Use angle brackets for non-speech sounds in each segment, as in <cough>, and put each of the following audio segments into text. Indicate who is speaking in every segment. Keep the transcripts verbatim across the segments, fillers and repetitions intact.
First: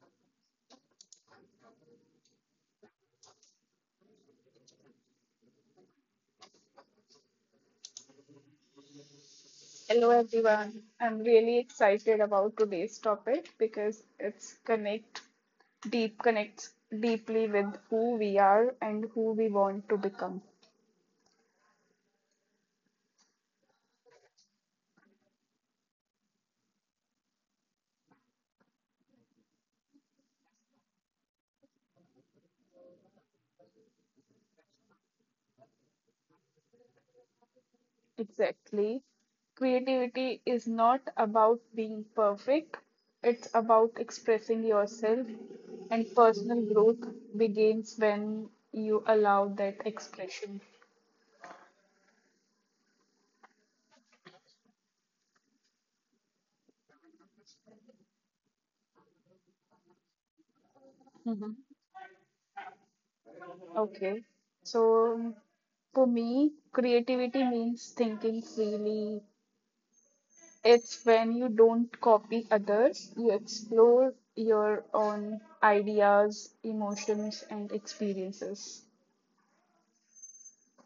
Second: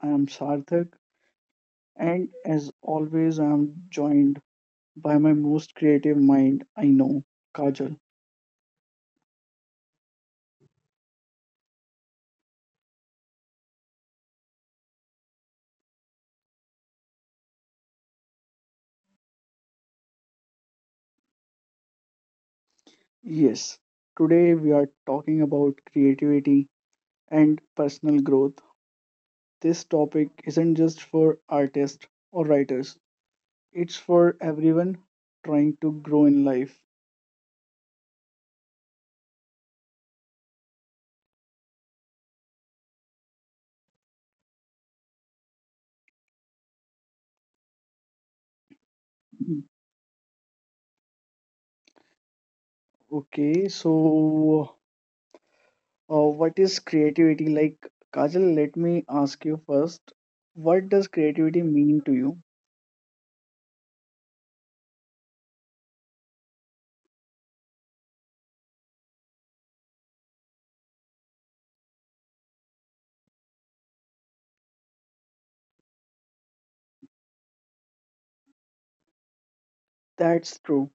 Speaker 1: I am Sarthak, and as always, I am joined by my most creative mind I know, Kajal.
Speaker 2: Hello everyone. I'm really excited about today's topic because it's connect deep connects deeply with who we are and who we want to become.
Speaker 1: Yes, today we are talking about creativity and personal growth. This topic isn't just for artists or writers, it's for everyone trying to grow in life.
Speaker 2: Exactly. Creativity is not about being perfect. It's about expressing yourself, and personal growth begins when you
Speaker 1: Mm,
Speaker 2: allow that expression.
Speaker 1: okay, so Uh, what is creativity like? Kajal, let me ask you first. What does creativity
Speaker 2: Mhm.
Speaker 1: mean to you?
Speaker 2: Okay. So for me, creativity means thinking freely. It's when you don't copy others, you explore your own ideas, emotions, and experiences.
Speaker 1: That's true.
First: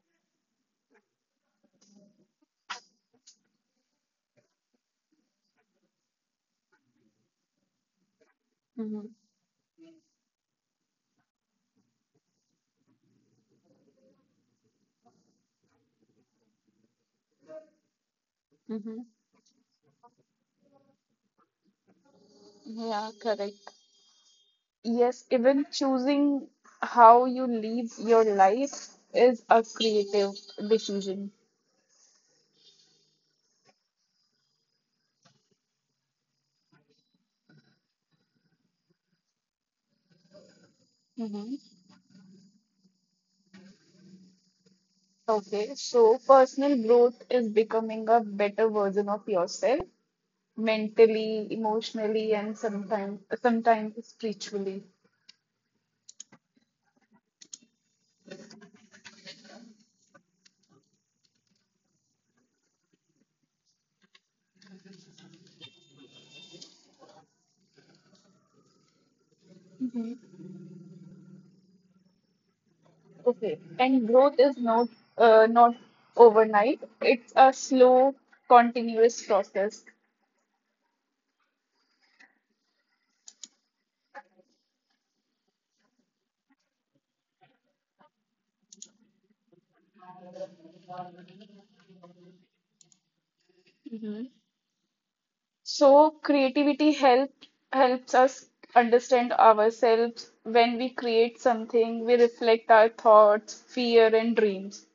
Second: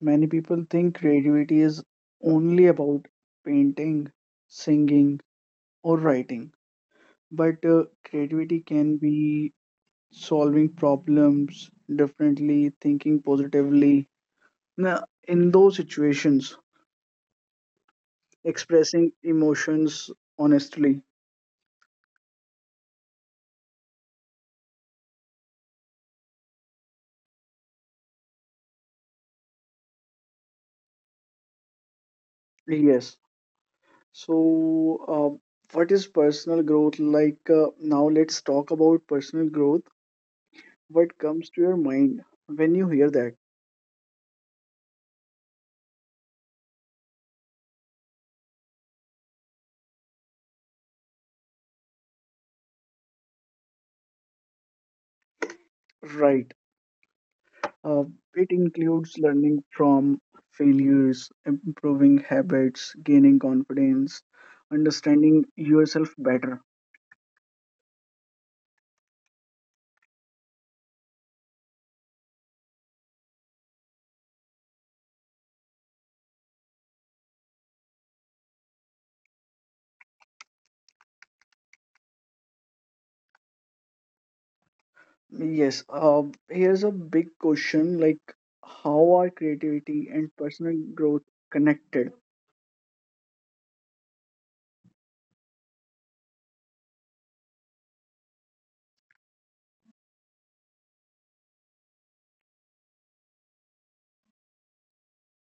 Speaker 1: Many people think creativity is only about painting, singing, or writing. But uh, creativity can
Speaker 2: Mm-hmm.
Speaker 1: be solving problems differently, thinking positively. Now, in those situations,
Speaker 2: Mm-hmm.
Speaker 1: expressing emotions honestly.
Speaker 2: Yeah, correct. Yes, even choosing how you live your life is a creative decision.
Speaker 1: Yes. So, uh, what is personal growth like? Uh, now, let's talk about personal growth. What comes
Speaker 2: Mm-hmm.
Speaker 1: to your mind when you hear that?
Speaker 2: Okay, so personal growth is becoming a better version of yourself, mentally, emotionally, and sometimes sometimes spiritually.
Speaker 1: Right. Uh, it includes learning from failures, improving habits, gaining confidence, understanding yourself better.
Speaker 2: Okay, and growth is not uh, not overnight. It's a slow, continuous process.
Speaker 1: Yes. Uh, here's a big question, like, how are creativity and personal growth connected?
Speaker 2: Hmm. So creativity help helps us understand ourselves. When we create something, we reflect our thoughts, fear, and dreams.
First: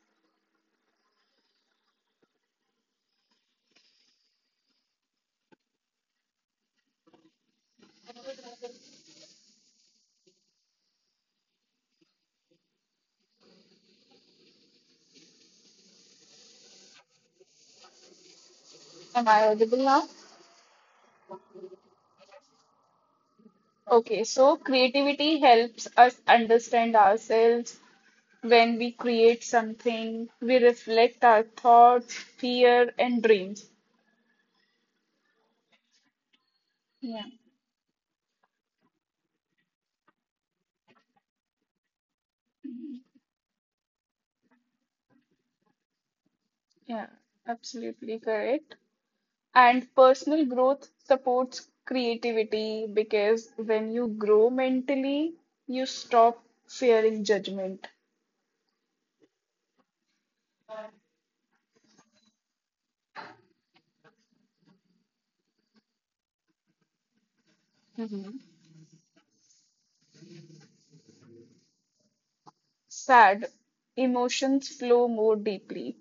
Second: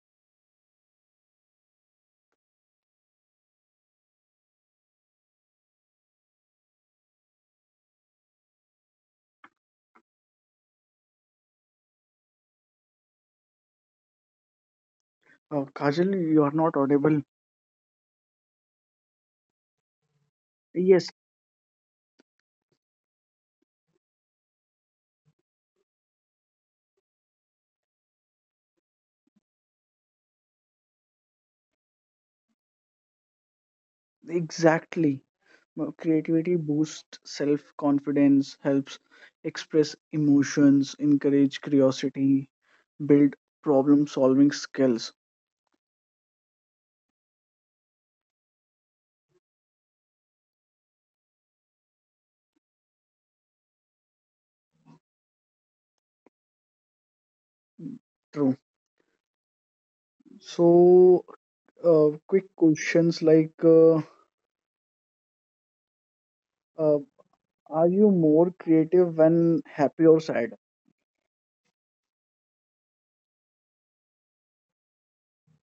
Speaker 1: Uh, Kajal, you are not audible.
Speaker 2: Am I audible now?
Speaker 1: Yes,
Speaker 2: Okay, so creativity helps us understand ourselves. When we create something, we reflect our thoughts, fear, and dreams.
Speaker 1: exactly. Well, creativity boosts
Speaker 2: Yeah.
Speaker 1: self confidence, helps express emotions, encourage curiosity, build problem solving skills.
Speaker 2: Yeah, absolutely correct. And personal growth supports creativity because when you grow mentally, you stop fearing judgment.
Speaker 1: True. So, uh, quick questions, like uh, uh, are you more creative when happy or sad?
Speaker 2: Sad, emotions flow more deeply.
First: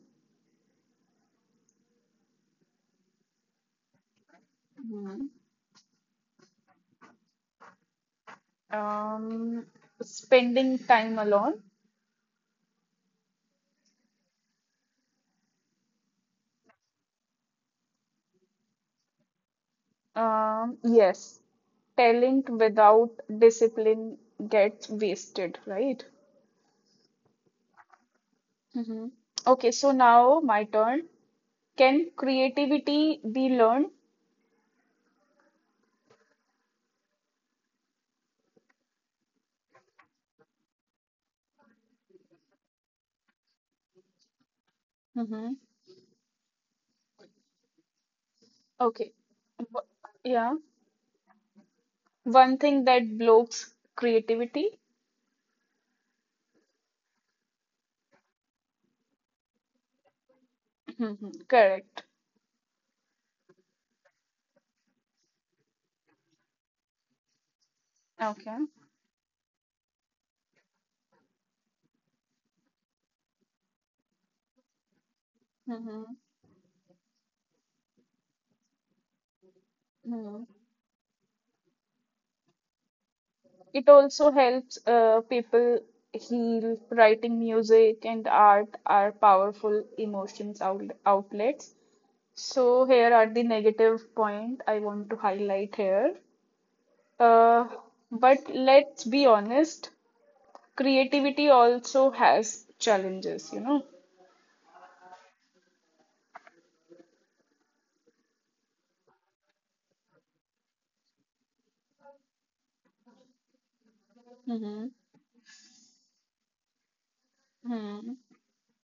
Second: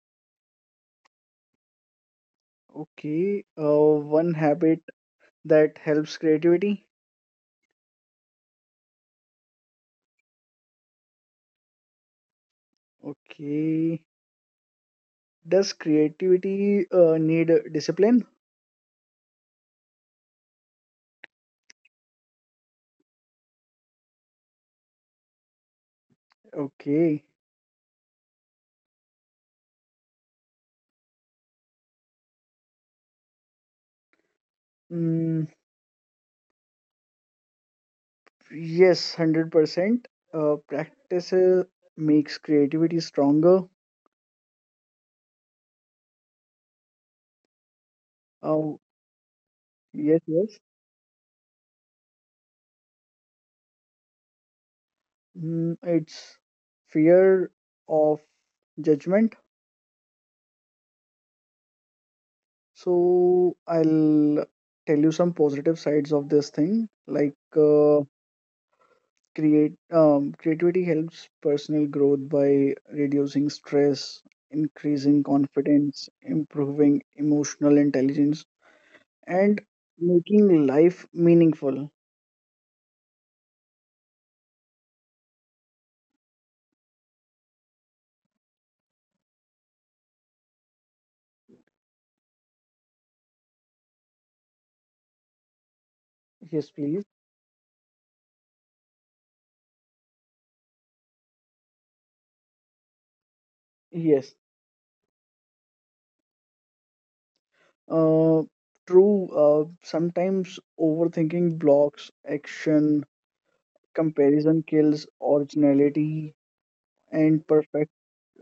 Speaker 1: Okay. Uh, one habit
Speaker 2: Mhm.
Speaker 1: that helps creativity.
Speaker 2: Um, Spending time alone.
Speaker 1: Okay. Does creativity uh, need discipline?
Speaker 2: Um, yes, talent without discipline gets wasted, right?
Speaker 1: Okay.
Speaker 2: Mhm. Okay, so now my turn. Can creativity be learned?
Speaker 1: Mm, yes, one hundred percent. Uh, practice uh, makes creativity stronger.
Speaker 2: Mm-hmm. Okay.
Speaker 1: Uh,
Speaker 2: W- Yeah.
Speaker 1: yes, yes.
Speaker 2: One thing that blocks creativity.
Speaker 1: Mm, it's fear of judgment.
Speaker 2: Hmm. Correct.
Speaker 1: So I'll tell you some positive sides of this thing. Like, uh,
Speaker 2: Okay.
Speaker 1: create um, creativity helps personal growth by reducing stress, increasing
Speaker 2: Mm-hmm.
Speaker 1: confidence, improving emotional intelligence, and
Speaker 2: Hmm.
Speaker 1: making life meaningful.
Speaker 2: It also helps uh, people heal. Writing music and art are powerful emotions out outlets. So here are the negative point I want to highlight here.
Speaker 1: Yes, please.
Speaker 2: Uh, but let's be honest, creativity also has challenges, you know.
Speaker 1: Yes, uh, true. Uh, sometimes overthinking blocks action, comparison kills originality, and
Speaker 2: Mm-hmm.
Speaker 1: perfect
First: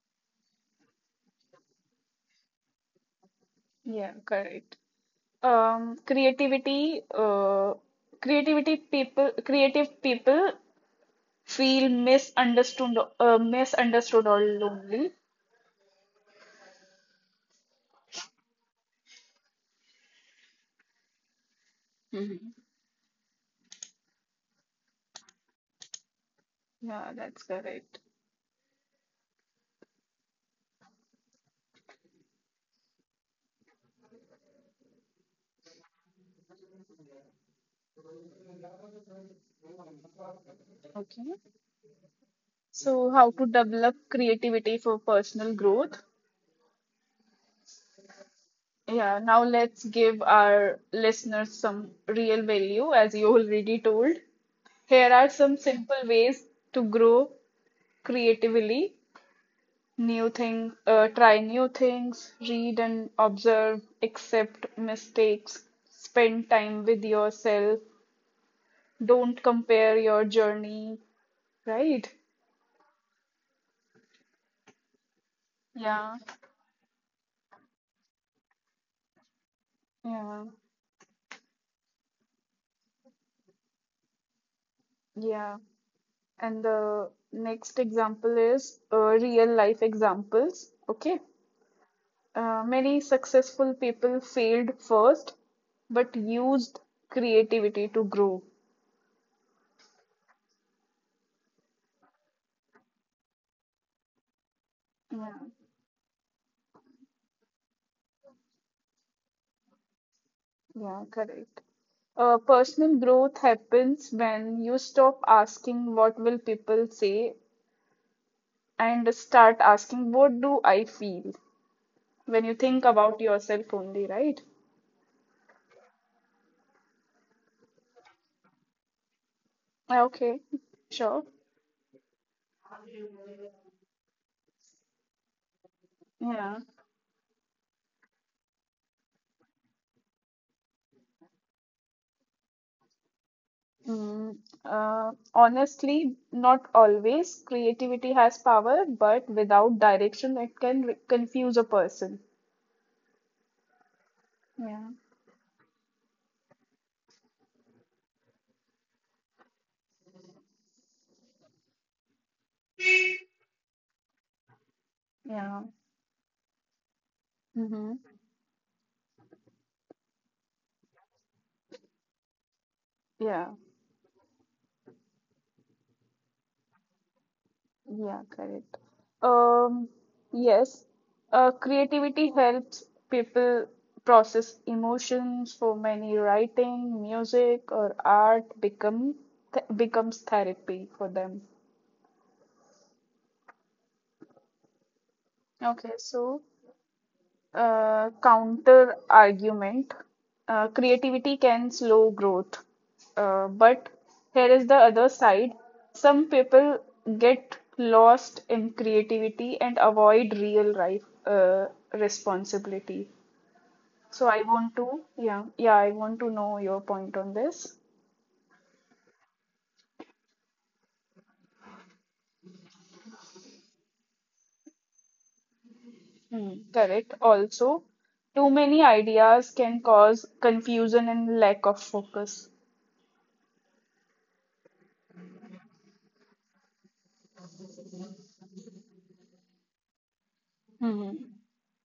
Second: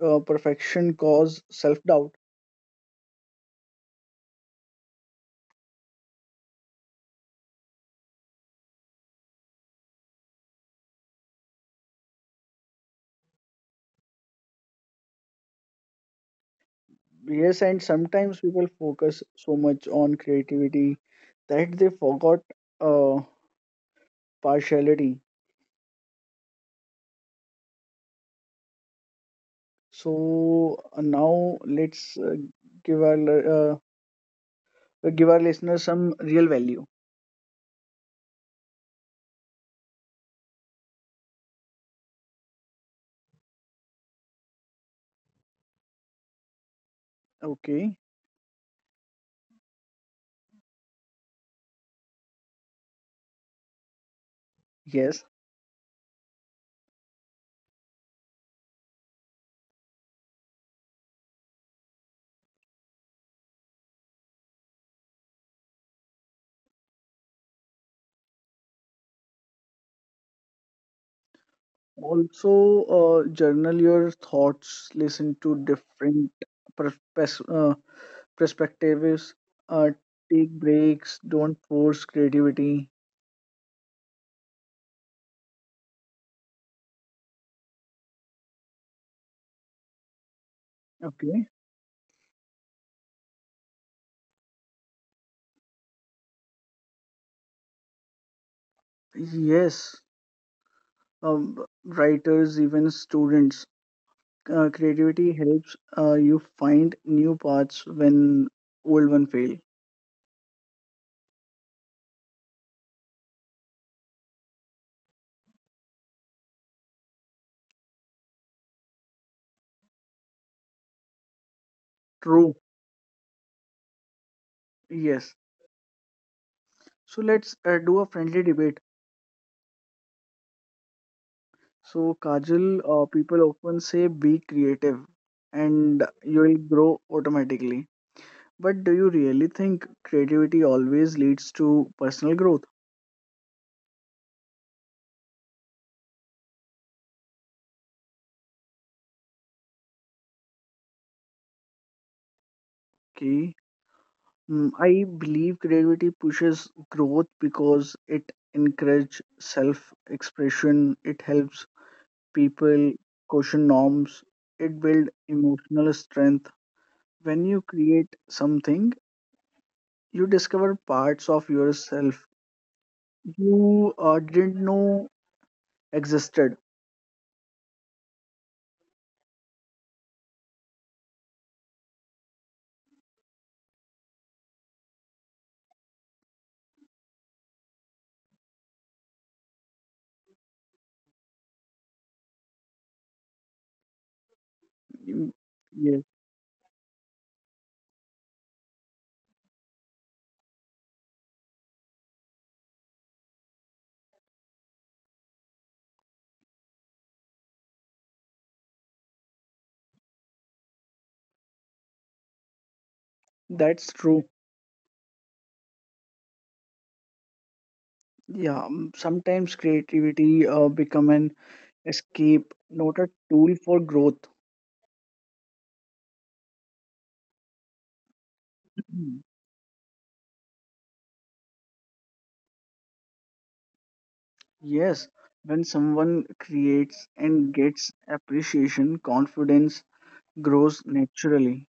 Speaker 1: uh, perfection cause self-doubt.
Speaker 2: Yeah, correct. Um, creativity, uh, creativity people, Creative people feel misunderstood, uh, misunderstood or lonely.
Speaker 1: Yes, and sometimes people focus so much on creativity that they forgot
Speaker 2: Mhm.
Speaker 1: uh, partiality.
Speaker 2: Yeah, that's correct.
Speaker 1: So, uh, now let's uh, give our li- uh, give our listeners some real value.
Speaker 2: Okay. So, how to develop creativity for personal growth?
Speaker 1: Okay.
Speaker 2: Yeah, now let's give our listeners some real value, as you already told.
Speaker 1: Yes.
Speaker 2: Here are some simple ways to grow creatively. New thing, uh, try new things, read and observe, accept mistakes, spend time with yourself, don't compare your journey, right?
Speaker 1: Also, uh, journal your thoughts, listen to
Speaker 2: Yeah.
Speaker 1: different pers- pers- uh, perspectives, uh,
Speaker 2: Yeah,
Speaker 1: take breaks, don't force creativity.
Speaker 2: yeah. And the next example is uh, real life examples. Okay.
Speaker 1: Okay.
Speaker 2: Uh, many successful people failed first, but used creativity to grow.
Speaker 1: Yes, um, writers, even students, uh,
Speaker 2: Yeah,
Speaker 1: creativity helps uh, you find new paths when old one fail.
Speaker 2: yeah, correct. Uh, personal growth happens when you stop asking what will people say and start asking what do I feel, when you
Speaker 1: True.
Speaker 2: think about yourself only, right?
Speaker 1: Yes. So let's uh, do a friendly debate.
Speaker 2: Okay, sure.
Speaker 1: So, Kajal, uh, people often say be creative and you
Speaker 2: Yeah.
Speaker 1: will grow automatically. But do you really think creativity always leads to personal growth?
Speaker 2: Mm, uh, Honestly, not always. Creativity has power, but without direction, it can re- confuse a person.
Speaker 1: Okay. Mm,
Speaker 2: Yeah.
Speaker 1: I believe creativity pushes growth because it encourages self expression, it helps people question norms, it builds
Speaker 2: Yeah.
Speaker 1: emotional strength. When you
Speaker 2: Mm-hmm.
Speaker 1: create something, you discover parts of yourself
Speaker 2: Yeah.
Speaker 1: you uh, didn't know existed.
Speaker 2: Yeah, correct. Um, yes, uh, creativity helps people process emotions. For many, writing, music, or art become th becomes therapy for them.
Speaker 1: Mm,
Speaker 2: Okay,
Speaker 1: yeah,
Speaker 2: so Uh, counter argument, uh, creativity can slow growth. Uh, but here is the other side. Some people get lost in creativity and avoid real life uh, responsibility.
Speaker 1: that's
Speaker 2: So
Speaker 1: true.
Speaker 2: I want to, yeah, yeah, I want to know your point on this.
Speaker 1: Yeah, mm, sometimes creativity uh, become an escape, not a tool for growth.
Speaker 2: Hmm, correct. Also, too many
Speaker 1: Mhm.
Speaker 2: ideas can cause confusion and lack of focus.
Speaker 1: Yes, when someone creates and gets appreciation, confidence grows naturally.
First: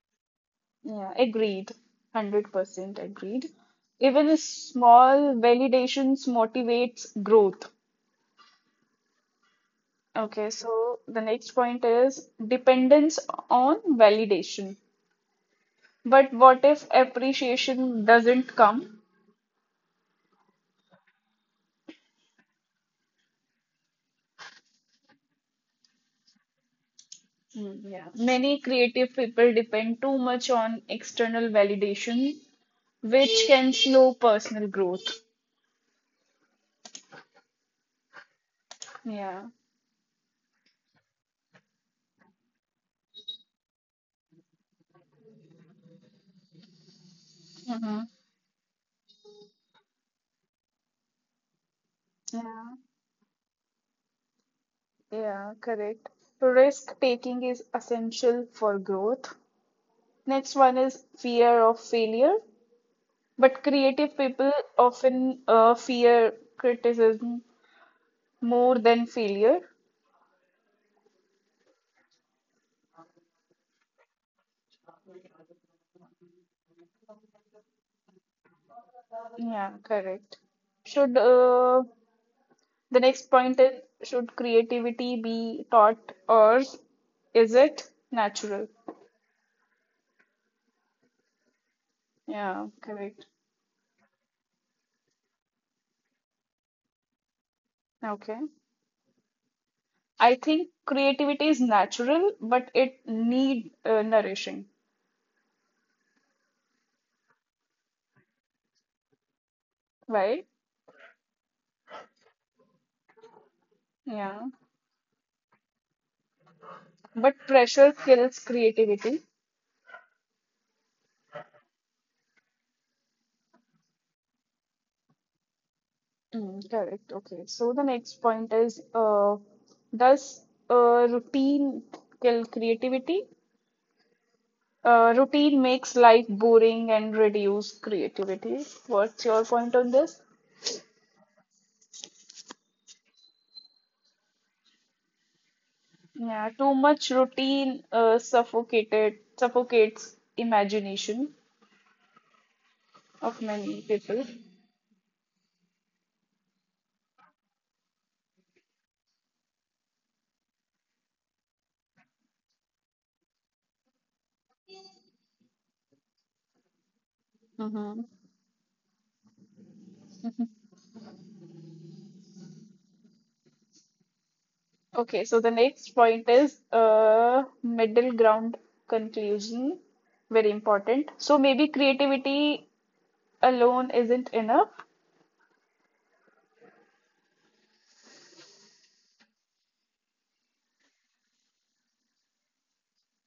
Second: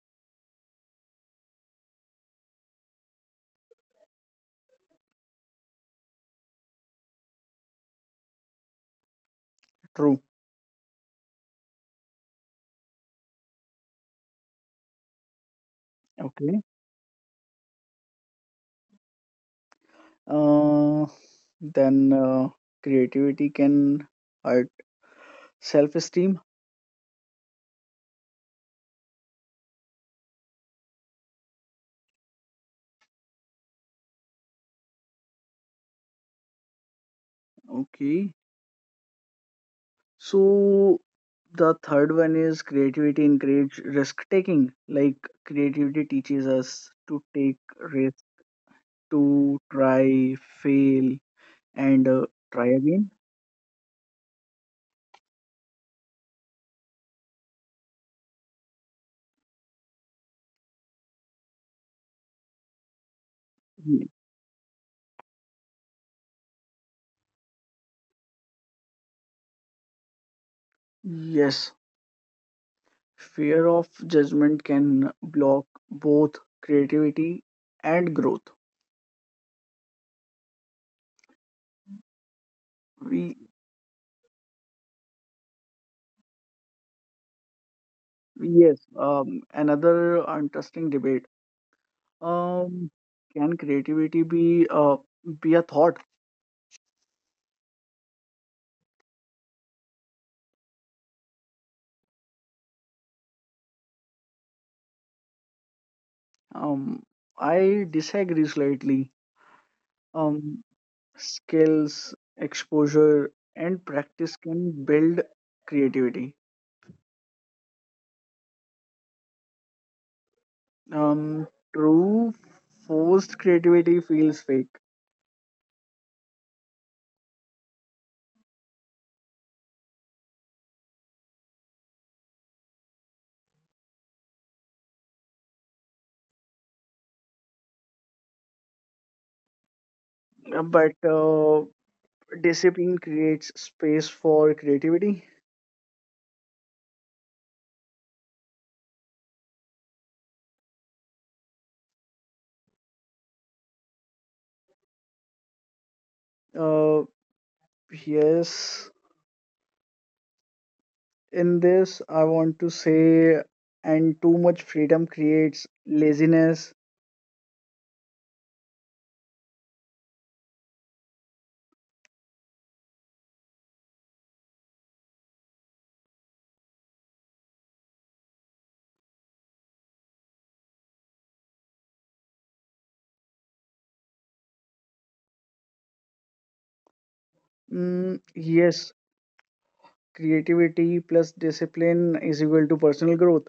Speaker 2: Yeah, agreed. one hundred percent agreed. Even a small validations motivates growth.
Speaker 1: True.
Speaker 2: Okay, so the next point is dependence on validation. But what
Speaker 1: Okay.
Speaker 2: if appreciation doesn't come?
Speaker 1: Uh, then uh, creativity can hurt self-esteem.
Speaker 2: Mm, yeah. Many creative people depend too much on external validation, which can slow personal growth.
Speaker 1: Okay.
Speaker 2: Yeah.
Speaker 1: So the third one is creativity encourage risk taking. Like creativity teaches us to take
Speaker 2: Mm-hmm.
Speaker 1: risk, to try, fail, and uh, try
Speaker 2: Yeah,
Speaker 1: again.
Speaker 2: yeah, correct. Risk taking is essential for growth. Next one is fear of failure. But
Speaker 1: Ye-
Speaker 2: creative people often uh, fear criticism more than failure.
Speaker 1: Yes, fear of judgment can block both creativity and growth.
Speaker 2: Yeah, correct. Should uh, The next
Speaker 1: We
Speaker 2: point is, should creativity be taught or is it natural?
Speaker 1: Yes, um, another interesting debate.
Speaker 2: Yeah,
Speaker 1: Um,
Speaker 2: correct.
Speaker 1: can creativity be uh, be a thought?
Speaker 2: Okay. I think creativity is natural, but it need uh, nourishing,
Speaker 1: Um, I disagree slightly,
Speaker 2: right?
Speaker 1: um, skills, exposure, and
Speaker 2: Yeah.
Speaker 1: practice can build creativity.
Speaker 2: But pressure kills creativity.
Speaker 1: Um, True, forced creativity feels fake,
Speaker 2: Mm, correct. Okay. So the next point is, uh, does uh, routine kill creativity? Uh, routine makes life boring and reduce creativity. What's your point on this?
Speaker 1: uh, but uh, discipline creates space for creativity.
Speaker 2: Yeah, too much routine uh, suffocated suffocates imagination of many people.
Speaker 1: Uh, yes, in this, I want to say, and too much freedom creates laziness.
Speaker 2: Mm-hmm. Okay, so the next point is uh, middle ground conclusion, very important. So maybe creativity alone isn't enough.
Speaker 1: Mm, yes, creativity plus discipline is equal to personal growth.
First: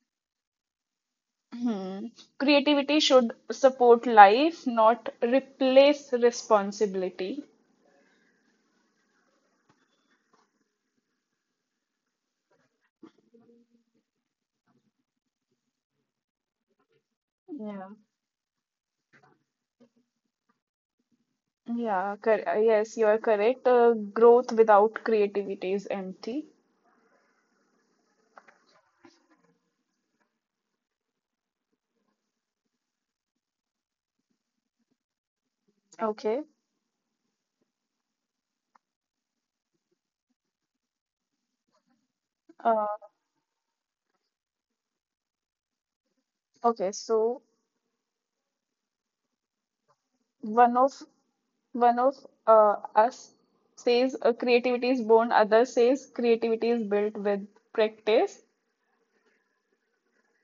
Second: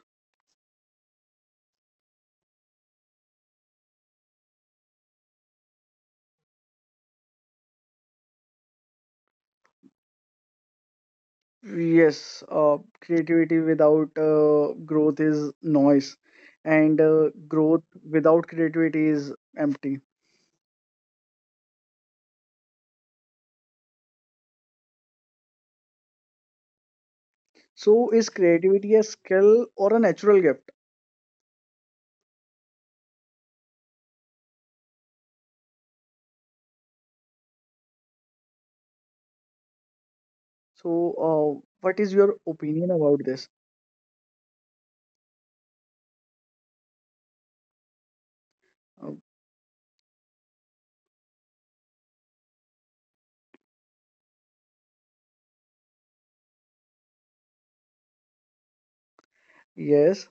Speaker 2: Hmm. Creativity should support life, not replace responsibility.
Speaker 1: Yes, uh, creativity without uh, growth is noise, and uh,
Speaker 2: Yeah.
Speaker 1: growth without creativity is empty.
Speaker 2: Yeah, cor- uh, yes, you are correct. Uh, growth without creativity is empty.
Speaker 1: So, is creativity a skill or a natural gift?
Speaker 2: Okay.
Speaker 1: So, uh, what is your opinion
Speaker 2: Uh,
Speaker 1: about this?
Speaker 2: okay, so
Speaker 1: Uh,
Speaker 2: one of one of uh, us says uh, creativity is born, other says creativity is built with practice.
Speaker 1: yes,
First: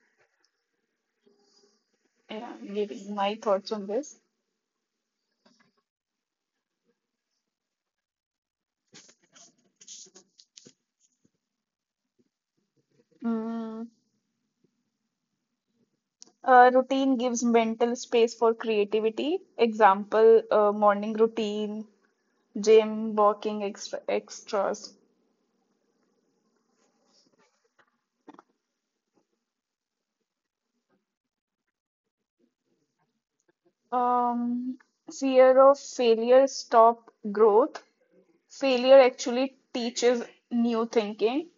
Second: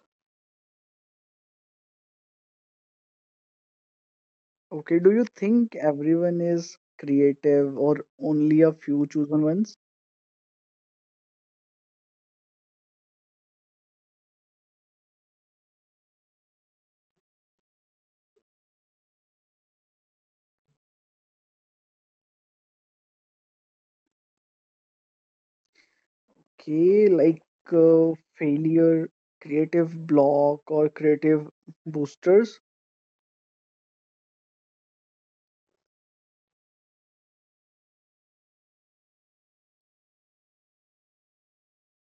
Speaker 2: Yeah, giving my thoughts on this.
Speaker 1: okay. Do you think everyone is creative or only a few chosen ones?
Speaker 2: Mm. Uh, routine gives mental space for creativity. Example, uh, morning routine, gym, walking, extra extras.
Speaker 1: Okay, like uh, failure, creative block, or creative boosters?
Speaker 2: Um, Fear of failure stop growth. Failure actually teaches new thinking.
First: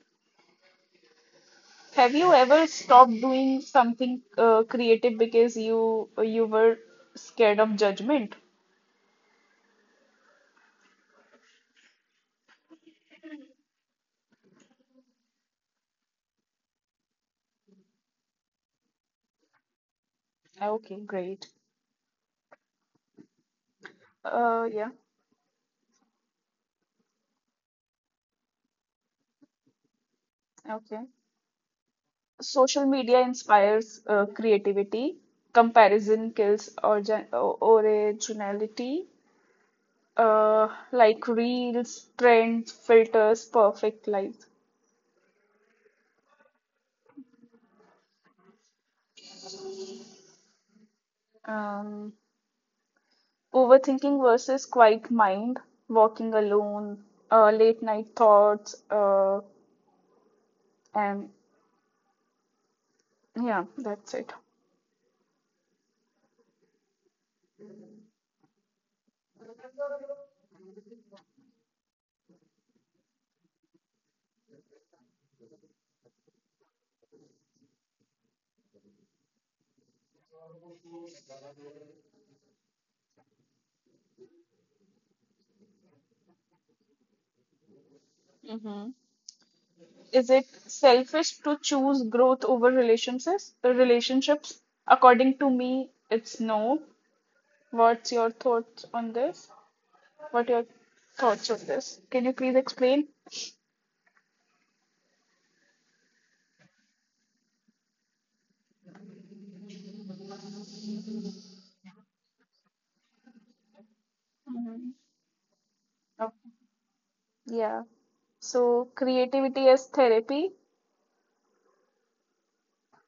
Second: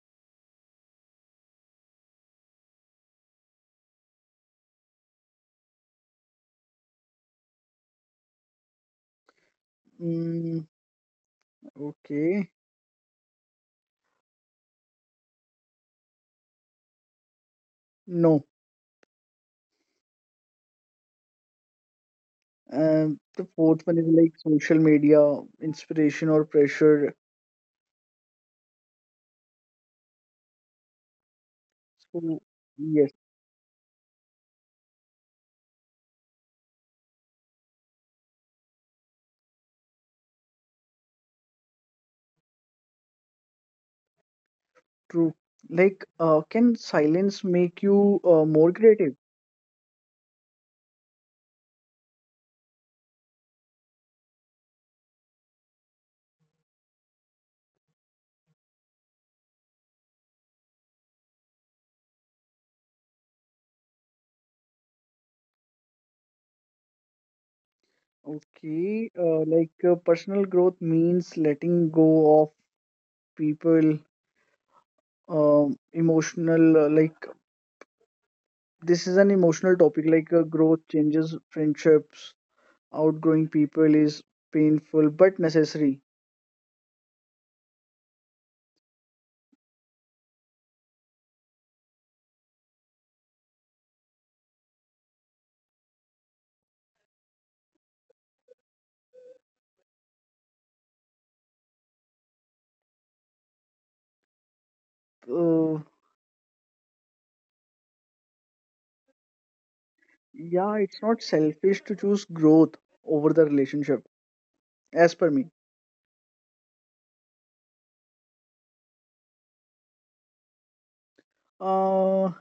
Speaker 2: Have you ever stopped doing something uh, creative because you you were scared of judgment?
Speaker 1: Mm, okay. No.
Speaker 2: Ah, okay, great.
Speaker 1: And the fourth one is
Speaker 2: Uh,
Speaker 1: like
Speaker 2: yeah,
Speaker 1: social media, inspiration or pressure.
Speaker 2: okay.
Speaker 1: So,
Speaker 2: Social media
Speaker 1: yes,
Speaker 2: inspires uh, creativity. Comparison kills orgi- o- originality. Uh, like reels, trends, filters, perfect lives.
Speaker 1: true. Like, uh, can silence make you uh, more creative?
Speaker 2: Um, Overthinking versus quiet mind, walking alone, uh, late night thoughts, uh, and yeah, that's it.
Speaker 1: Okay, uh, like uh, personal growth means letting go of people, um, emotional, uh, like, this is an emotional topic, like uh, growth changes friendships, outgrowing people is painful but necessary.
Speaker 2: Hmm. Is it selfish to choose growth over relationships? Relationships, according to me, it's no. What's your thoughts on this? What your thoughts on this? Can you please explain?
Speaker 1: Uh, yeah, it's not selfish to choose growth over the relationship.
Speaker 2: Mm-hmm.
Speaker 1: As per me,
Speaker 2: Okay. Yeah. So creativity as therapy.
Speaker 1: uh,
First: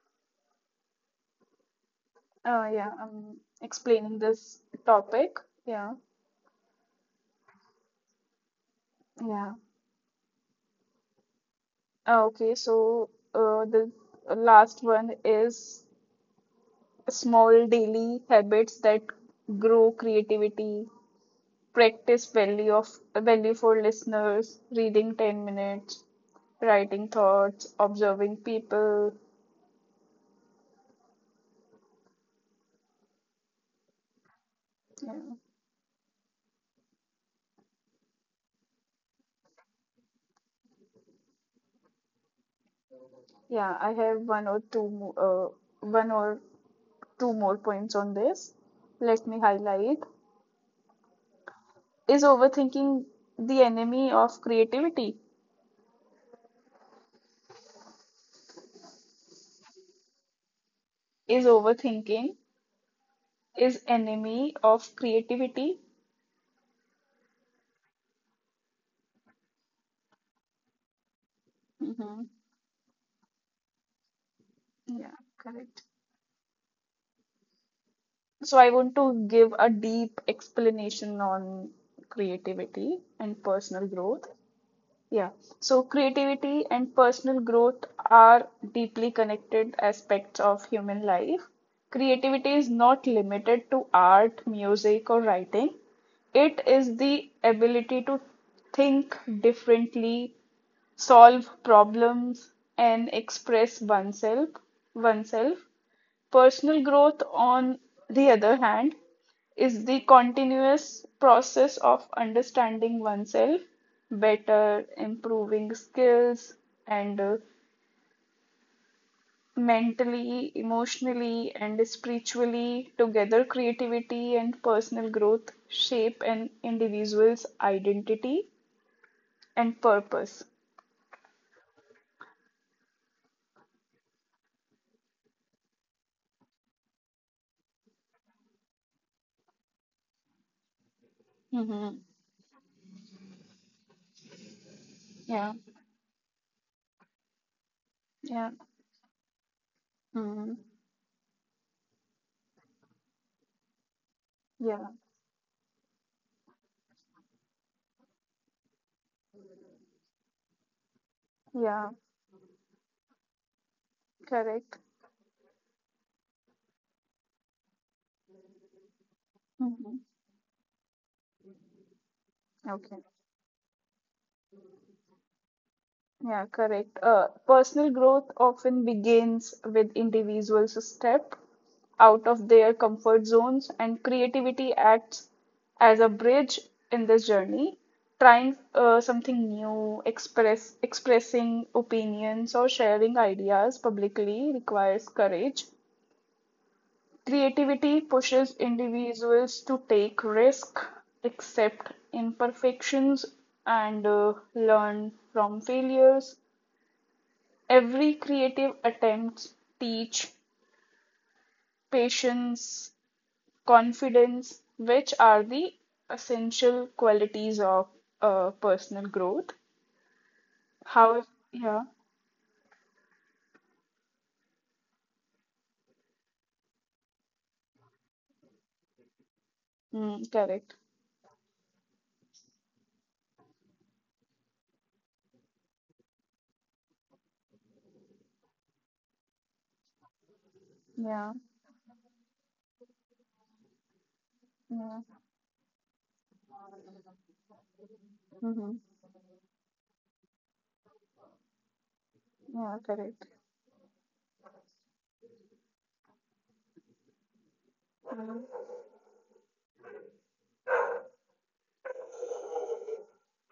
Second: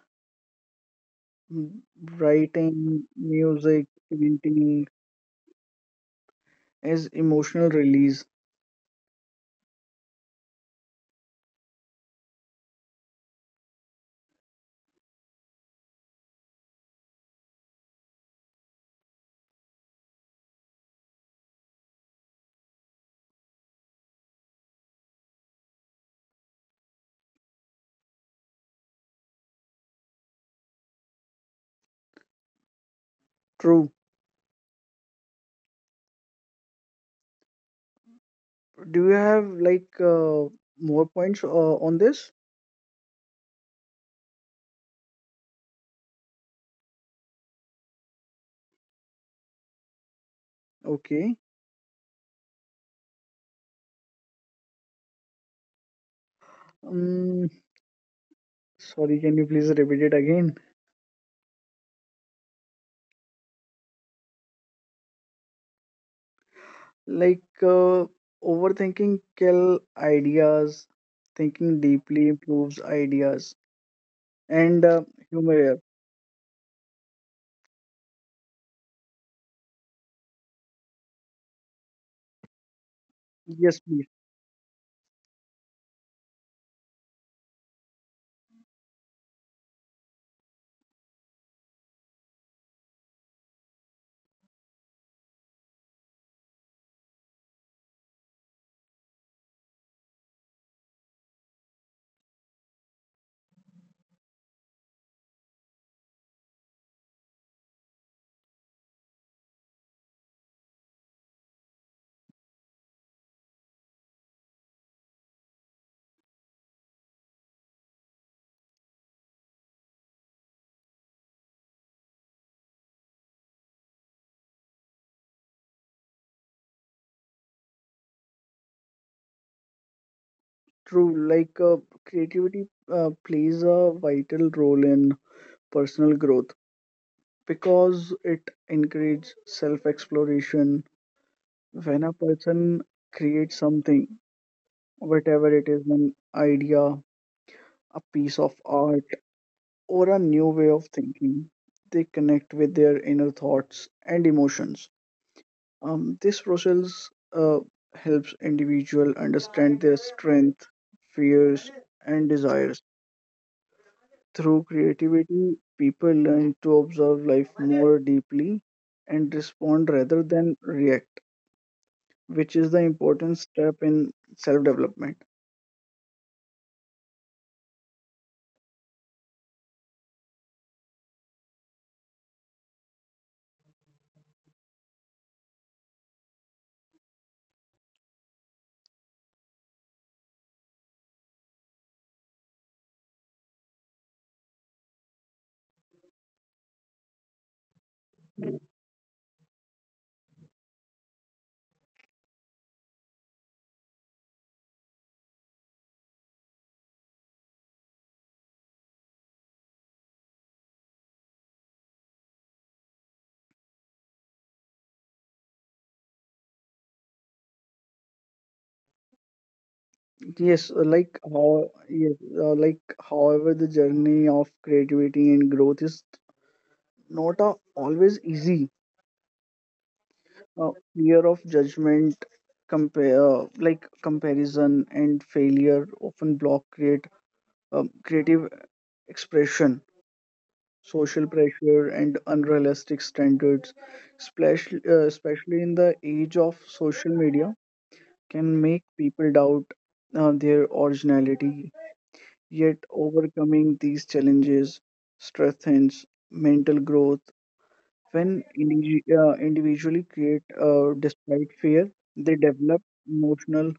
Speaker 1: m-
Speaker 2: Uh, yeah,
Speaker 1: writing,
Speaker 2: I'm
Speaker 1: music,
Speaker 2: explaining this
Speaker 1: painting
Speaker 2: topic. Yeah.
Speaker 1: is emotional release.
Speaker 2: Yeah. Uh, Okay, so uh, the last one is small daily habits that grow creativity. Practice value of value for listeners, reading ten minutes, writing thoughts, observing people,
Speaker 1: True.
Speaker 2: yeah.
Speaker 1: Do you have, like, uh, more points uh, on this?
Speaker 2: Yeah, I have one or two mo- uh, one or two more points on this, let me highlight.
Speaker 1: Okay.
Speaker 2: Is overthinking the enemy of creativity?
Speaker 1: Um, Sorry, can you please repeat it again?
Speaker 2: Is overthinking is enemy of creativity.
Speaker 1: Like, uh, overthinking kill ideas. Thinking deeply
Speaker 2: Hmm.
Speaker 1: improves ideas and uh,
Speaker 2: Yeah,
Speaker 1: humor. here.
Speaker 2: correct. So I want to give a deep explanation on creativity and
Speaker 1: Yes,
Speaker 2: personal
Speaker 1: please.
Speaker 2: growth. Yeah. So creativity and personal growth are deeply connected aspects of human life. Creativity is not limited to art, music, or writing. It is the ability to think differently, solve problems, and express oneself, oneself. Personal growth, on the other hand, is the continuous process of understanding oneself better, improving skills, and uh, mentally, emotionally, and spiritually. Together, creativity and personal growth shape an individual's identity and purpose.
Speaker 1: True. Like, uh, creativity uh, plays a vital role in personal growth because it encourages self exploration. When a
Speaker 2: Mm-hmm.
Speaker 1: person creates something, whatever it
Speaker 2: Yeah,
Speaker 1: is, an idea, a piece of
Speaker 2: yeah,
Speaker 1: art, or a new way
Speaker 2: mm-hmm.
Speaker 1: of thinking, they connect with their inner thoughts and emotions.
Speaker 2: Yeah,
Speaker 1: Um, this process uh, helps individual understand their strength, fears, and
Speaker 2: yeah,
Speaker 1: desires. Through
Speaker 2: correct.
Speaker 1: creativity, people learn to observe life more deeply and respond rather than
Speaker 2: Mm-hmm.
Speaker 1: react, which is the important
Speaker 2: Okay.
Speaker 1: step in self development.
Speaker 2: Yeah, correct. Uh, personal growth often begins with individuals who step out of their comfort zones, and creativity acts as a bridge in this journey, trying uh, something new, express expressing opinions or sharing ideas publicly requires courage. Creativity pushes individuals to take risk, accept imperfections, and uh, learn from failures. Every creative attempt teach patience, confidence, which are the essential qualities of uh, personal growth.
Speaker 1: Yes, uh, like, how?
Speaker 2: How,
Speaker 1: Yes,
Speaker 2: yeah,
Speaker 1: uh, like, however, the journey of creativity and growth is not uh, always easy.
Speaker 2: mm,
Speaker 1: Uh,
Speaker 2: correct.
Speaker 1: fear of judgment, compare like comparison and failure often block create um, creative expression. Social
Speaker 2: Yeah,
Speaker 1: pressure and unrealistic standards, especially uh,
Speaker 2: yeah,
Speaker 1: especially in the age of social media, can make
Speaker 2: mm-hmm.
Speaker 1: people doubt uh, their originality, yet
Speaker 2: Yeah, correct.
Speaker 1: overcoming these challenges strengthens mental growth. When indi- uh, individually create uh, despite fear, they develop emotional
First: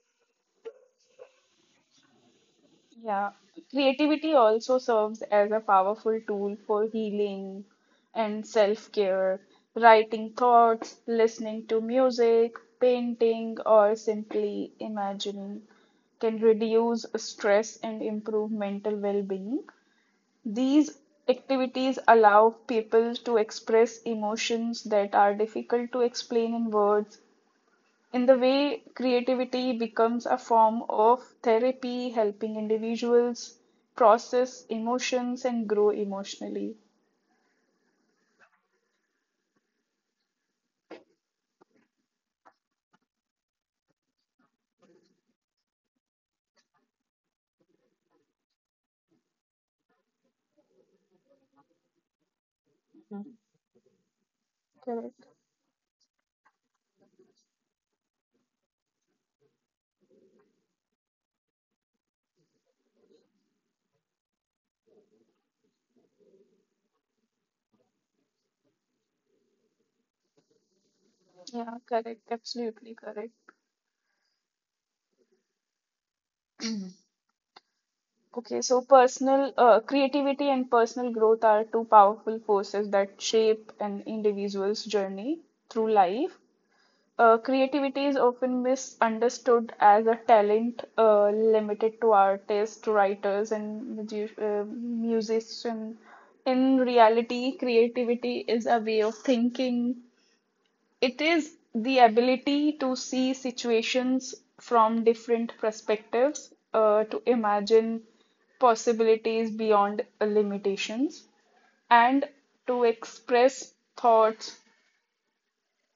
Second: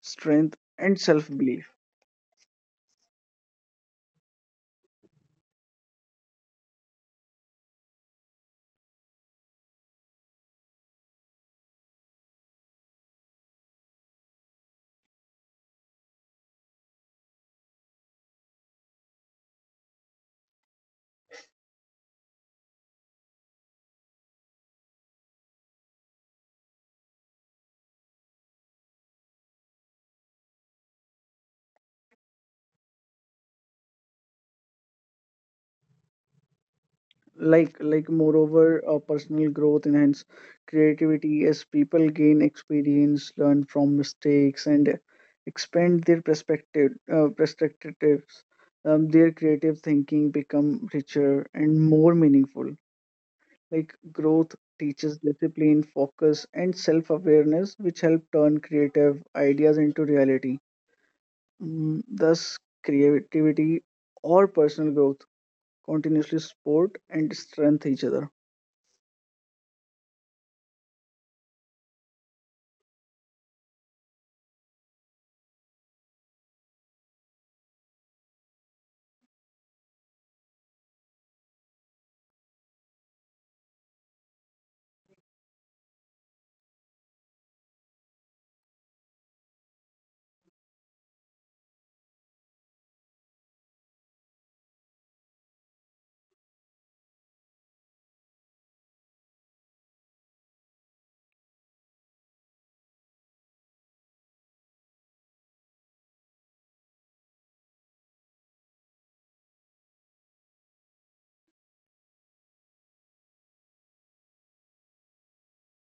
Speaker 1: strength and self-belief.
Speaker 2: Yeah, creativity also serves as a powerful tool for healing and self-care. Writing thoughts, listening to music, painting, or simply imagining can reduce stress and improve mental well-being. These activities allow people to express emotions that are difficult to explain in words. In the way, creativity becomes a form of therapy, helping individuals process emotions and grow emotionally.
Speaker 1: like like moreover, uh, personal growth enhance creativity as people gain experience, learn from mistakes and expand their perspective uh, perspectives. Um, their creative thinking become richer and more meaningful, like growth teaches
Speaker 2: Correct.
Speaker 1: discipline, focus and self-awareness, which help turn creative ideas into reality. Mm, thus creativity or personal growth continuously support and strengthen each other,
Speaker 2: Yeah, correct. Absolutely correct. Okay, so personal uh, creativity and personal growth are two powerful forces that shape an individual's journey through life. Uh, creativity is often misunderstood as a talent uh, limited to artists, writers, and musi- uh, musicians. In reality, creativity is a way of thinking. It is the ability to see situations from different perspectives, uh, to imagine possibilities beyond limitations, and to express thoughts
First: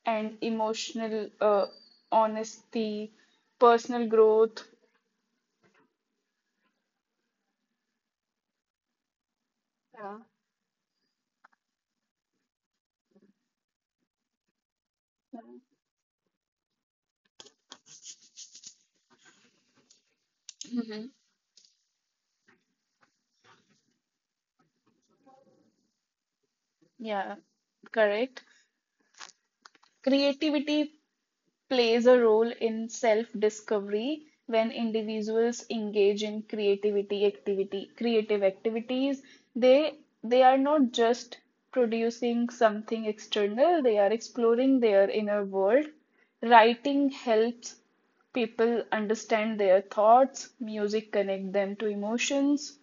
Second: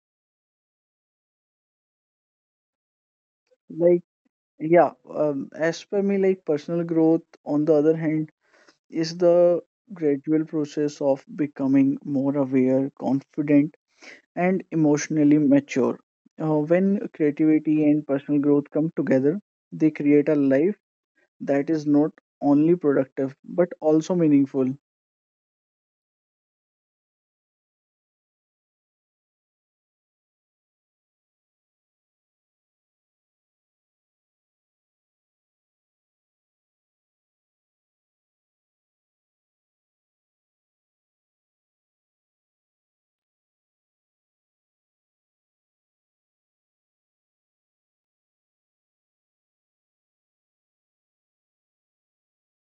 Speaker 2: and emotional uh, honesty,
Speaker 1: like,
Speaker 2: personal growth.
Speaker 1: yeah. um, as per me, like personal growth, on the other hand, is the
Speaker 2: Yeah.
Speaker 1: gradual process of becoming more aware, confident, and emotionally mature. Uh, when creativity and personal growth come together, they create a life that is not only productive but also meaningful.
Speaker 2: Yeah, correct. Creativity plays a role in self-discovery when individuals engage in creativity activity, creative activities. They they are not just producing something external, they are exploring their inner world. Writing helps people understand their thoughts, music connect them to emotions.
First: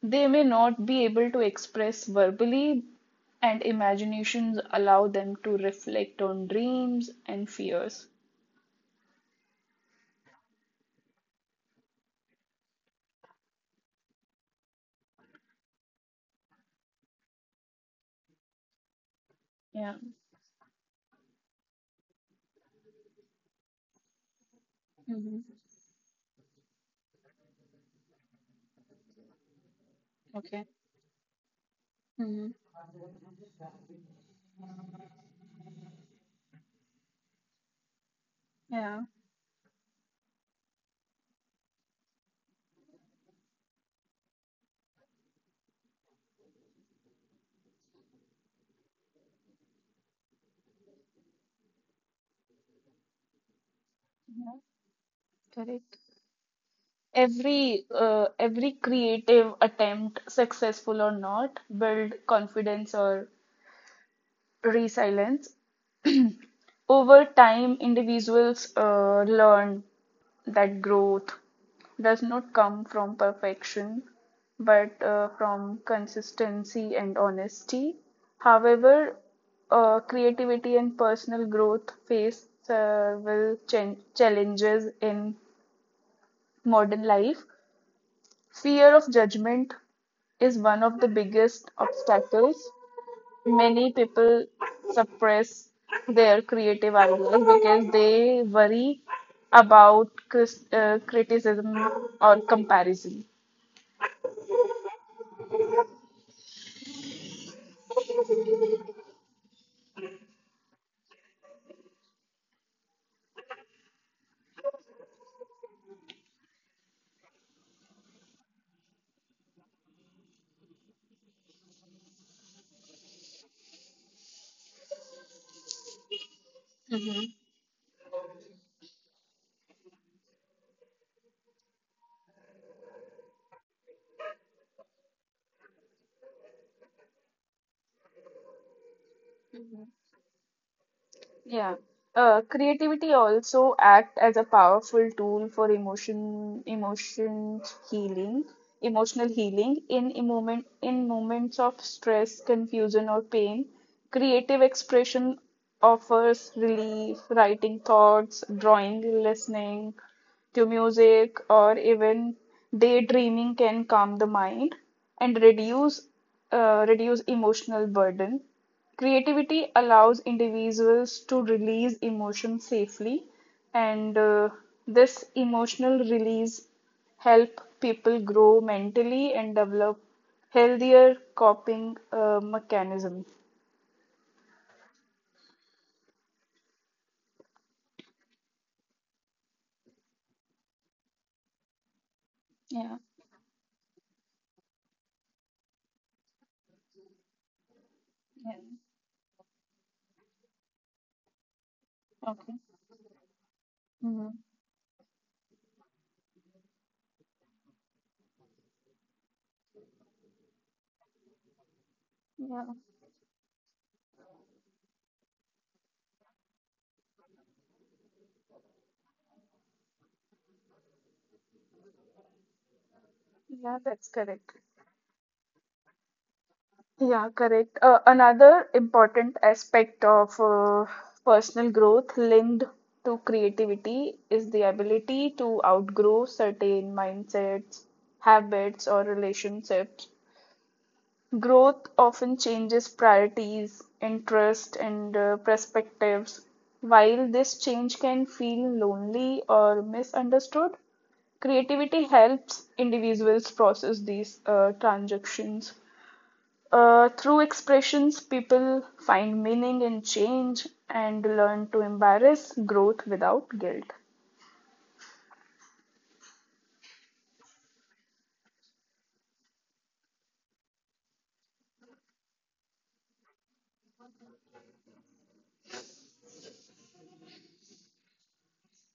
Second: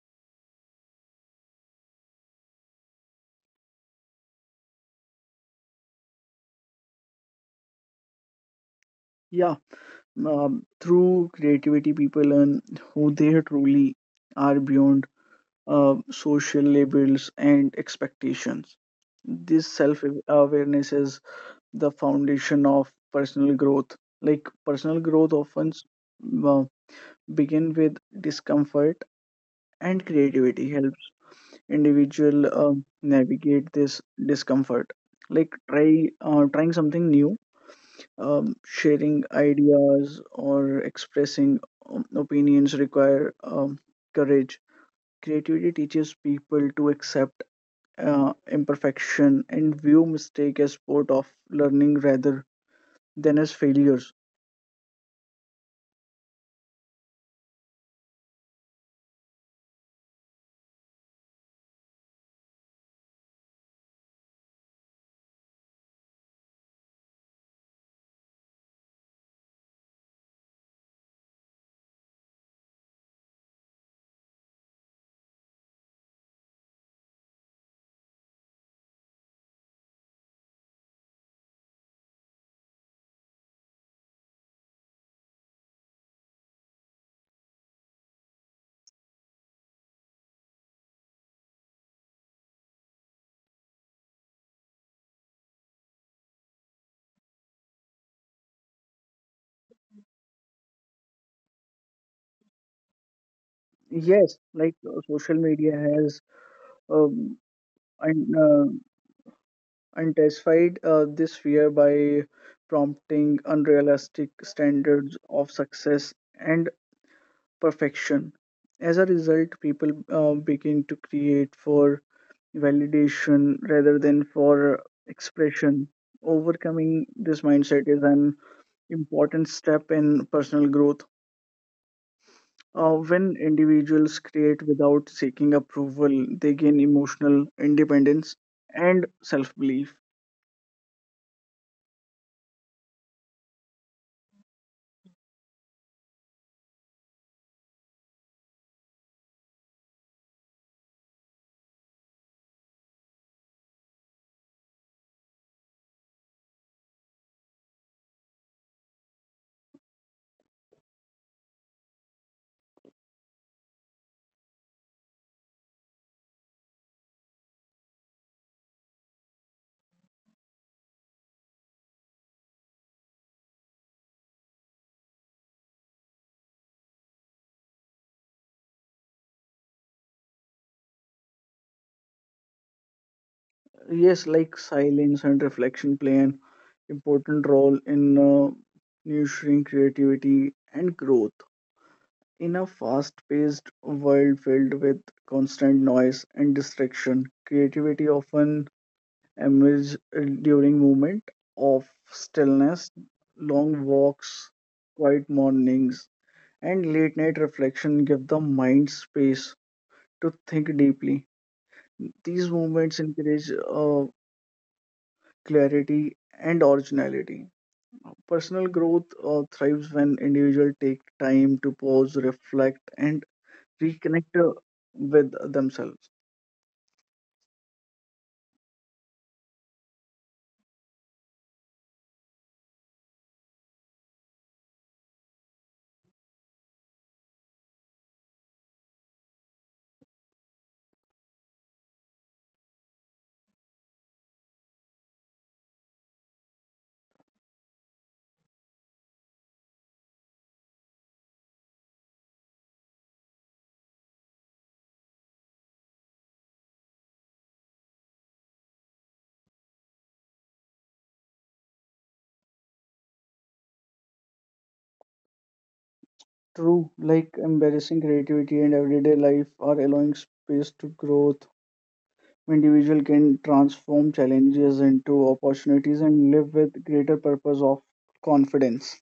Speaker 2: They may not be able to express verbally, and imaginations allow them to reflect on dreams and fears.
Speaker 1: Yeah, um, through creativity, people learn who they truly are beyond uh, social labels and expectations. This self
Speaker 2: Yeah.
Speaker 1: awareness is the foundation of personal growth, like personal growth
Speaker 2: Mm-hmm.
Speaker 1: often s- uh, begin with discomfort and creativity
Speaker 2: Okay.
Speaker 1: helps individual
Speaker 2: Mm-hmm.
Speaker 1: uh, navigate this discomfort, like try uh, trying something new, um, sharing
Speaker 2: Yeah,
Speaker 1: ideas or expressing, um, opinions require, um, courage. Creativity teaches people to accept uh, imperfection and view mistake as part of learning rather than as failures.
Speaker 2: correct. Every uh, every creative attempt, successful or not, build confidence or resilience. <clears throat> Over time, individuals uh, learn that growth does not come from perfection, but uh, from consistency and honesty. However, uh, creativity and personal growth face several ch- challenges in modern life. Fear of judgment is one of the biggest obstacles. Many people suppress their creative ideas because they worry about cris- uh, criticism or comparison.
Speaker 1: Yes, like uh, social media has um, un- uh, intensified uh, this fear by prompting unrealistic standards of success and perfection. As a result, people uh, begin to create for validation rather than for expression. Overcoming this
Speaker 2: Mhm.
Speaker 1: mindset is an important step in personal growth. Uh, when individuals create without seeking approval, they gain emotional independence and self belief.
Speaker 2: Yeah. Uh, creativity also act as a powerful tool for emotion, emotion healing. Emotional healing In a moment in moments of stress, confusion, or pain. Creative expression offers relief, writing thoughts, drawing, listening to music, or even daydreaming can calm the mind and reduce uh, reduce emotional burden. Creativity allows individuals to release emotion safely, and uh, this emotional release help people grow mentally and develop healthier coping uh, mechanism.
Speaker 1: Yes, like silence and reflection play an important role in uh, nurturing creativity and growth. In a
Speaker 2: Yeah.
Speaker 1: fast paced world filled with constant noise and distraction, creativity
Speaker 2: Yeah.
Speaker 1: often emerge uh, during moment of
Speaker 2: Okay.
Speaker 1: stillness, long walks,
Speaker 2: Hmm.
Speaker 1: quiet mornings, and late night reflection give the mind space to think deeply. These
Speaker 2: Yeah.
Speaker 1: moments encourage uh, clarity and originality. Personal growth uh, thrives when individuals take time to pause, reflect, and
Speaker 2: Yeah,
Speaker 1: reconnect
Speaker 2: that's
Speaker 1: uh,
Speaker 2: correct.
Speaker 1: with themselves.
Speaker 2: Yeah, correct. Uh, another important aspect of uh, personal growth linked to creativity is the ability to outgrow certain mindsets, habits, or relationships. Growth often changes priorities, interests, and uh, perspectives. While this change can feel lonely or misunderstood, creativity helps individuals process these uh, transactions. Uh, through expressions, people find meaning in change and learn to embrace growth without guilt.
Speaker 1: True, like embarrassing creativity and everyday life are allowing space to growth, individual can transform challenges into opportunities and live with greater purpose of confidence.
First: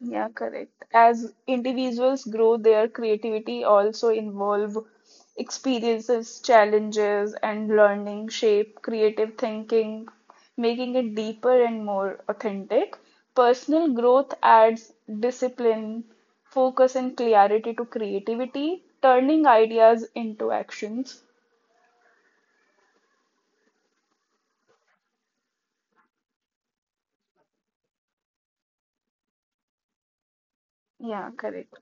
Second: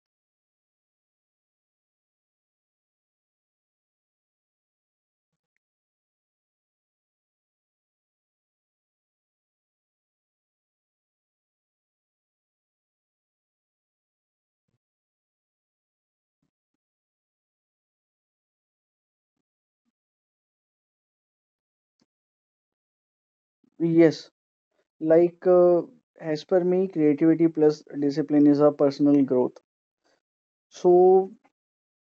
Speaker 2: Yeah, correct. As individuals grow, their creativity also involve experiences, challenges, and learning shape creative thinking, making it deeper and more authentic. Personal growth adds discipline, focus, and clarity to creativity, turning ideas into actions.
Speaker 1: Yes, like, uh, as per me, creativity plus discipline is a personal growth. So
Speaker 2: Yeah, correct.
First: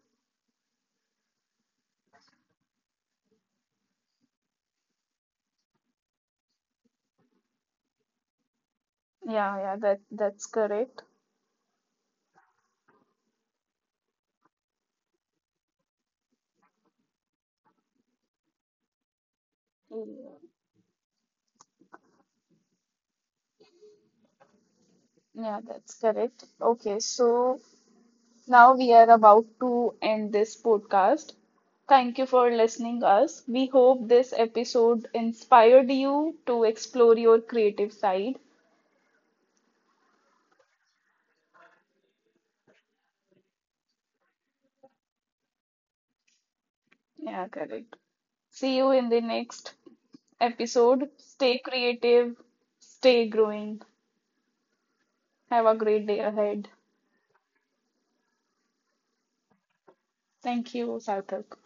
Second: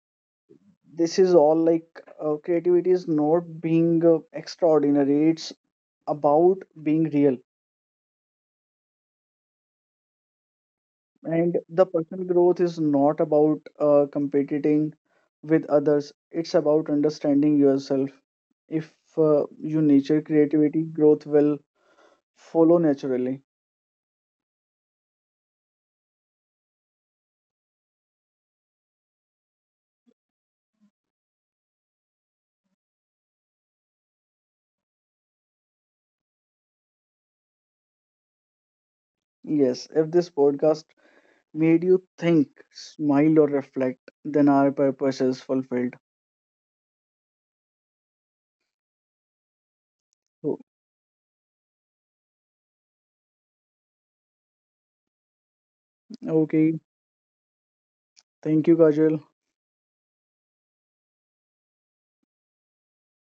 Speaker 1: this is all, like, uh, creativity is not being uh, extraordinary. It's about being real.
Speaker 2: Yeah, yeah, that that's correct.
Speaker 1: And the personal growth is not about uh, competing with others, it's about understanding yourself. If uh, you nature creativity, growth will follow naturally.
Speaker 2: Yeah, that's correct. Okay, so now we are about to end this podcast. Thank you for listening us. We hope this episode inspired you to explore your creative side.
Speaker 1: Yes, if this podcast made you think, smile, or reflect, then our purpose is fulfilled.
Speaker 2: Yeah, correct. See you
Speaker 1: So,
Speaker 2: in the next episode. Stay creative, stay growing.
Speaker 1: okay,
Speaker 2: Have a great day ahead.
Speaker 1: thank you, Kajal.
Speaker 2: Thank you, Sarthak.